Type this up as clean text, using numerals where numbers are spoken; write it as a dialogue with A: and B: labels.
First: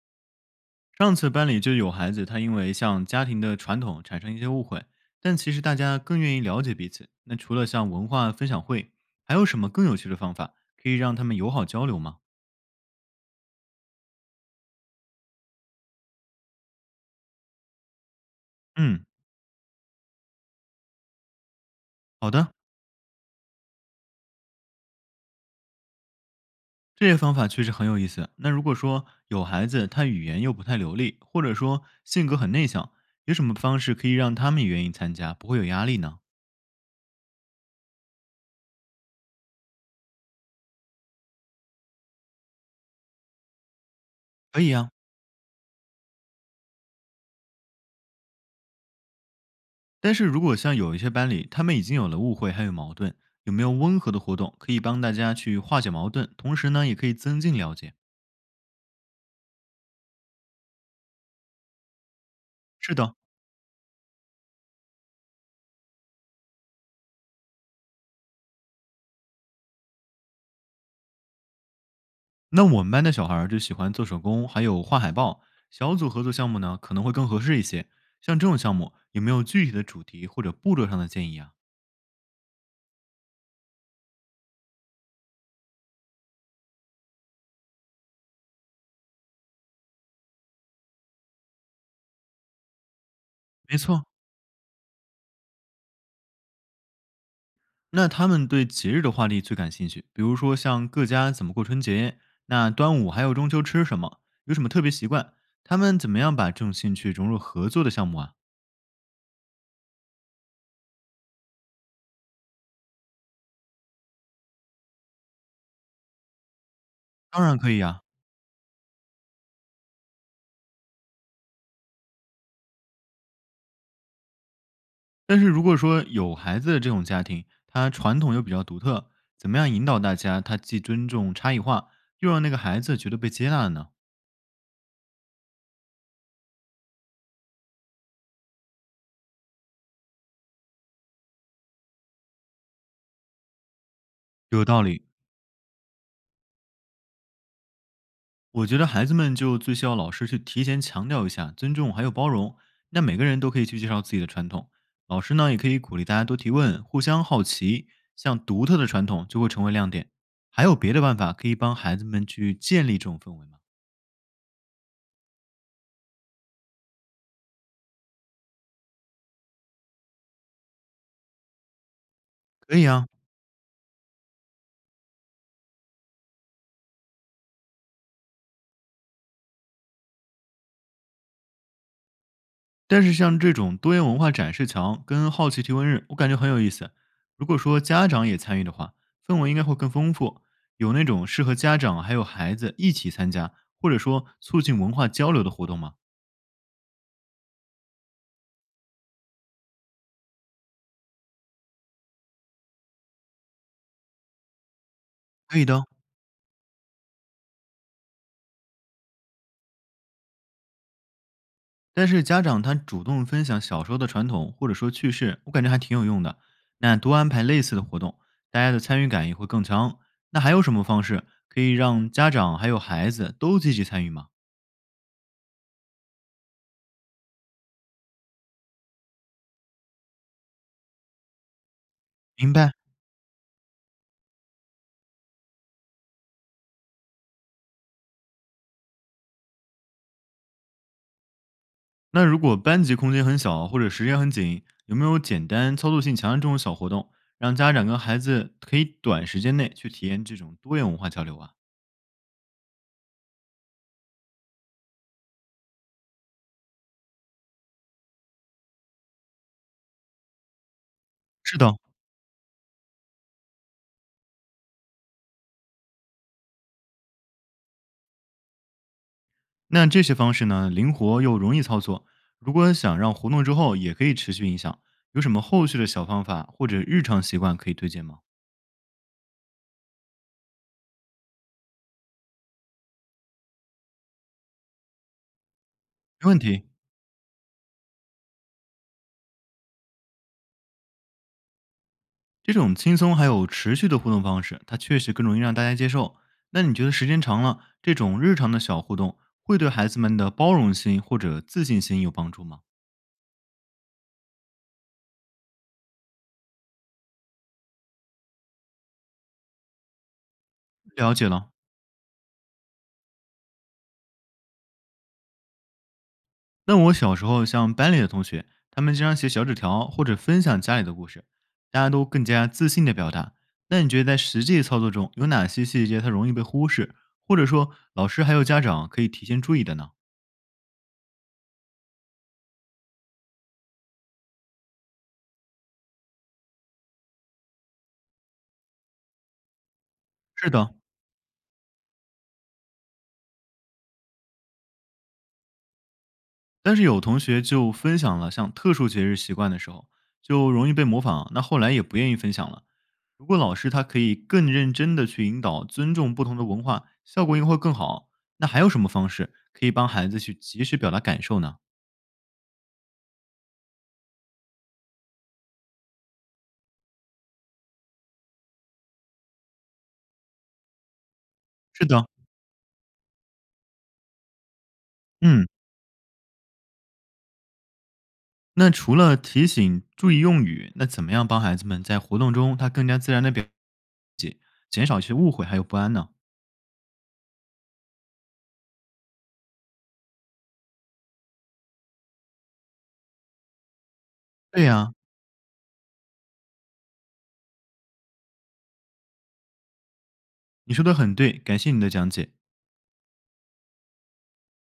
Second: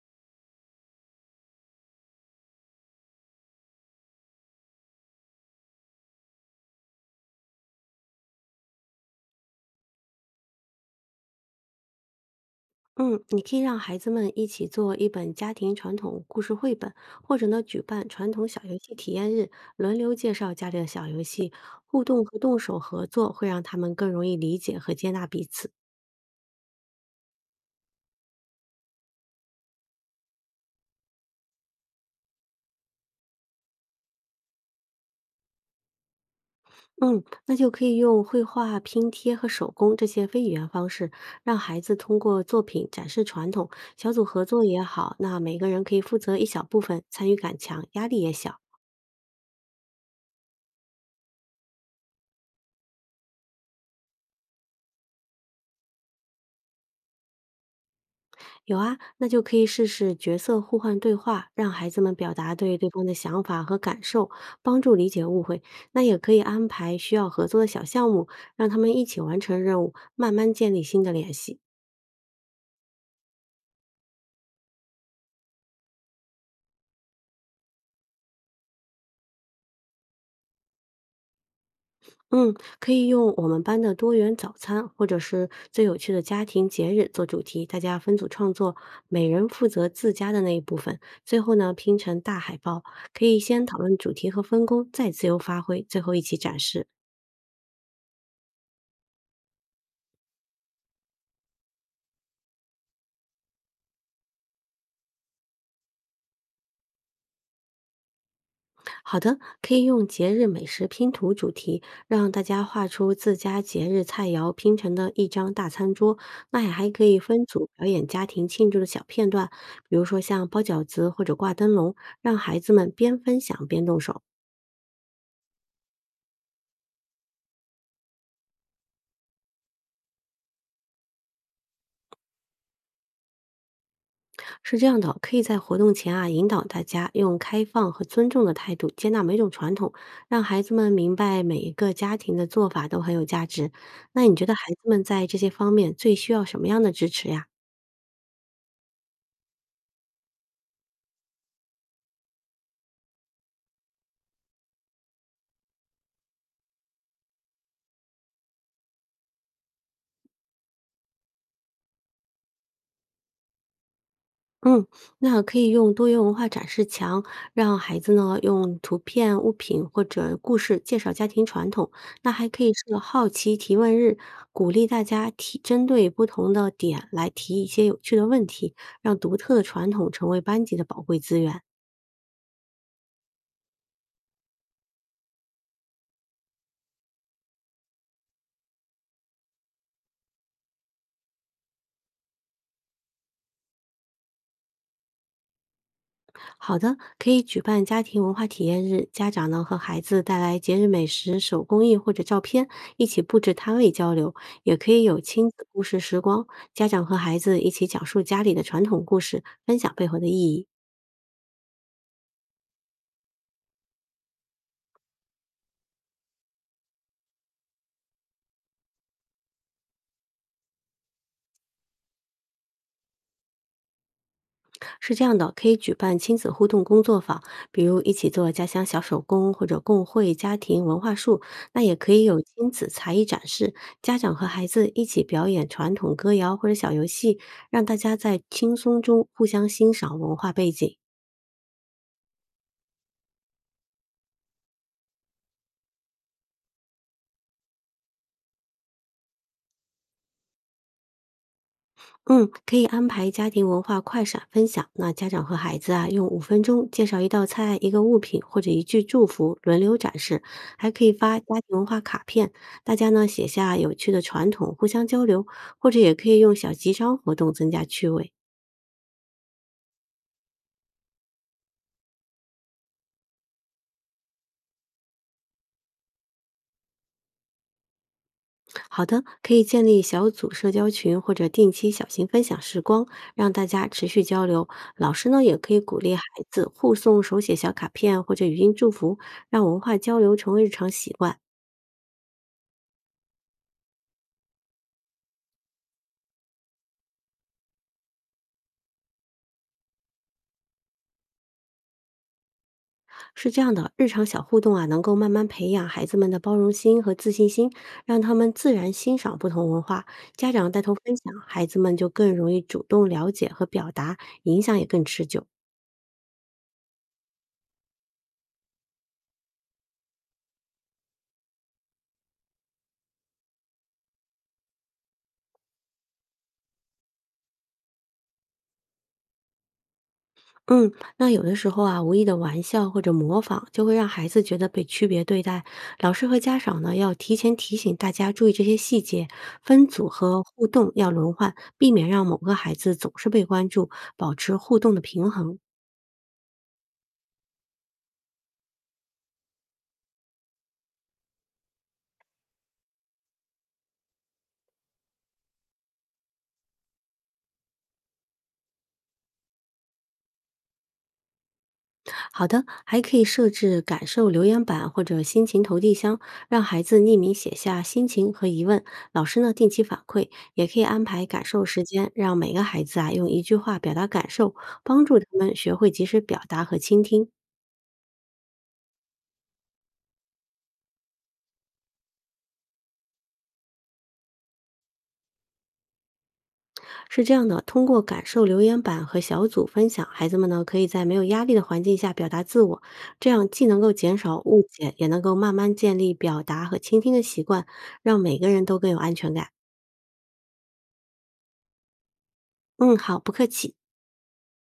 A: 上次班里就有孩子，他因为像家庭的传统产生一些误会，但其实大家更愿意了解彼此。那除了像文化分享会，还有什么更有趣的方法可以让他们友好交流吗？
B: 嗯，你可以让孩子们一起做一本家庭传统故事绘本，或者呢举办传统小游戏
A: 嗯，
B: 体验日，轮流介绍家里的小游戏，互动
A: 好
B: 和
A: 的，
B: 动手合作会让他们更容易理解和接纳彼此。
A: 这些方法确实很有意思。那如果说有孩子他语言又不太流利，或者说性格很内向，有什么方式可以让他们也愿意参加，不会有压力呢？
B: 嗯，那就可以用绘画、拼贴和手工这些非语言方式，让孩子通过作品展示传统。小组合
A: 可
B: 作
A: 以
B: 也
A: 呀、
B: 好，那每个人可以负责一小部分，参与感强，压力也小。
A: 但是如果像有一些班里，他们已经有了误会还有矛盾，有没有温和的活动可以帮大家去化解矛盾，同时呢，也可以增进了解？
B: 有啊，那就可以试试角色互换对话，让孩子们表达对对
A: 是
B: 方的
A: 的，
B: 想法和感受，帮助理解误会。那也可以安排需要合作的小项目，让他们一起完成任务，慢慢建立新的联系。
A: 那我们班的小孩儿就喜欢做手工，还有画海报，小组合作项目呢可能会更合适一些。像这种项目，有没有具体的主题或者步骤上的建议啊？
B: 嗯，可以用我们班的多元早餐，或者是最有趣的家庭节日做主题，大家分组创作，每人负责自家的那一部分，最后呢拼成大海报。可以先讨
A: 没
B: 论
A: 错，
B: 主题和分工，再自由发挥，最后一起展示。
A: 那他们对节日的话题最感兴趣，比如说像各家怎么过春节，那端午还有中秋吃什么，有什么特别习惯，他们怎么样把这种兴趣融入合作的项目啊？
B: 好的，可以用节日美食拼图主题，让大家画出自家节日菜肴拼成的一张大餐桌。那也还可以分
A: 当然
B: 组
A: 可以
B: 表
A: 啊，
B: 演家庭庆祝的小片段，比如说像包饺子或者挂灯笼，让孩子们边分享边动手。
A: 但是如果说有孩子的这种家庭，他传统又比较独特，怎么样引导大家，他既尊重差异化，又让那个孩子觉得被接纳了呢？
B: 是这样的，可以在活动前啊，引导大家用开放和尊重的态度接纳每种传统，让孩子们明白每一个家庭的做法都很有价值。那你觉得孩
A: 有道
B: 子们
A: 理，
B: 在这些方面最需要什么样的支持呀？
A: 我觉得孩子们就最需要老师去提前强调一下尊重还有包容。那每个人都可以去介绍自己的传统，老师呢也可以鼓励大家多提问，互相好奇，像独特的传统就会成为亮点。还有别的办法可以帮孩子们去建立这种氛围吗？
B: 嗯，那可以用多元文化展示墙，让孩子呢用图片、物品或者故事介绍家庭传统。那还可以
A: 可以
B: 设
A: 啊，
B: 好奇提问日，鼓励大家提针对不同的点来提一些有趣的问题，让独特的传统成为班级的宝贵资源。
A: 但是像这种多元文化展示墙跟好奇提问日，我感觉很有意思。如果说家长也参与的话，氛围应该会更丰富，有那种适合家长还有孩子一起参加，或者说促进文化交流的活动吗？
B: 好的，可以举办家庭文化体验日，家长呢和孩子带来节日美食、手工艺或者照片，一起布置摊位交流；也可以有亲
A: 可以
B: 子故
A: 的，
B: 事时光，家长和孩子一起讲述家里的传统故事，分享背后的意义。
A: 但是家长他主动分享小时候的传统或者说趣事，我感觉还挺有用的。那多安排类似的活动，大家的参与感也会更强。那还有什么方式可以让家长还有孩子都积极参与吗？
B: 是这样的，可以举办亲子互动工作坊，比如一起做家乡小手工或者共绘家庭文化树。那也可以有
A: 明
B: 亲
A: 白。
B: 子才艺展示，家长和孩子一起表演传统歌谣或者小游戏，让大家在轻松中互相欣赏文化背景。
A: 那如果班级空间很小或者时间很紧，有没有简单操作性强的这种小活动，让家长跟孩子可以短时间内去体验这种多元文化交流啊？
B: 嗯，可以安排家庭文化快闪分享。那家长和孩子啊，用5分钟介绍一道菜、一个物品或者一句祝福，轮流展示。还可以发家
A: 是的，
B: 庭文化卡片，大家呢写下有趣的传统，互相交流，或者也可以用小集章活动增加趣味。
A: 那这些方式呢，灵活又容易操作。如果想让活动之后也可以持续影响，有什么后续的小方法或者日常习惯可以推荐吗？
B: 好的，可以建立小组社交群或者定期小型分享时光，让大家持续交流。老师呢也可以鼓励孩
A: 没问题。
B: 子互送手写小卡片或者语音祝福，让文化交流成为日常习惯。
A: 这种轻松还有持续的互动方式，它确实更容易让大家接受。那你觉得时间长了，这种日常的小互动会对孩子们的包容心或者自信心有帮助吗？
B: 是这样的，日常小互动啊，能够慢慢培养孩子们的包容心和自信心，让他们自然欣赏不同文化。家长带头
A: 了
B: 分
A: 解
B: 享，
A: 了。
B: 孩子们就更容易主动了解和表达，影响也更持久。
A: 那我小时候像班里的同学，他们经常写小纸条或者分享家里的故事，大家都更加自信的表达。那你觉得在实际操作中有哪些细节它容易被忽视，或者说老师还有家长可以提前注意的呢？
B: 嗯，那有的时候啊，无意的玩笑或者模仿，就会让孩子觉得被区别对待。老师和家长呢，要提前提醒大家注意这些细节，分组和
A: 是
B: 互
A: 的，
B: 动要轮换，避免让某个孩子总是被关注，保持互动的平衡。
A: 但是有同学就分享了像特殊节日习惯的时候，就容易被模仿，那后来也不愿意分享了。如果老师他可以更认真的去引导，尊重不同的文化，效果应该会更好。那还有什么方式可以帮孩子去及时表达感受呢？
B: 好的，还可以设置感受留言板或者心情投递箱，让孩子匿名写下心情和疑问，老师呢定期反馈，也可以安排感受时
A: 是的，
B: 间，让每个孩子啊用一句话表达感受，帮助他
A: 嗯，
B: 们学会及时表达和倾听。
A: 那除了提醒注意用语，那怎么样帮孩子们在活动中他更加自然的表达自己减少一些误会还有不安呢？
B: 是这样的，通过感受留言板和小组分享，孩子们呢可以在没有压力的环境下表达自我，这样既能够减少误
A: 对
B: 解，
A: 呀、
B: 也能够慢慢建立表达和倾听的习惯，让每个人都更有安全感。
A: 你说的很对，感谢你的讲解。
B: 嗯，好，不客气。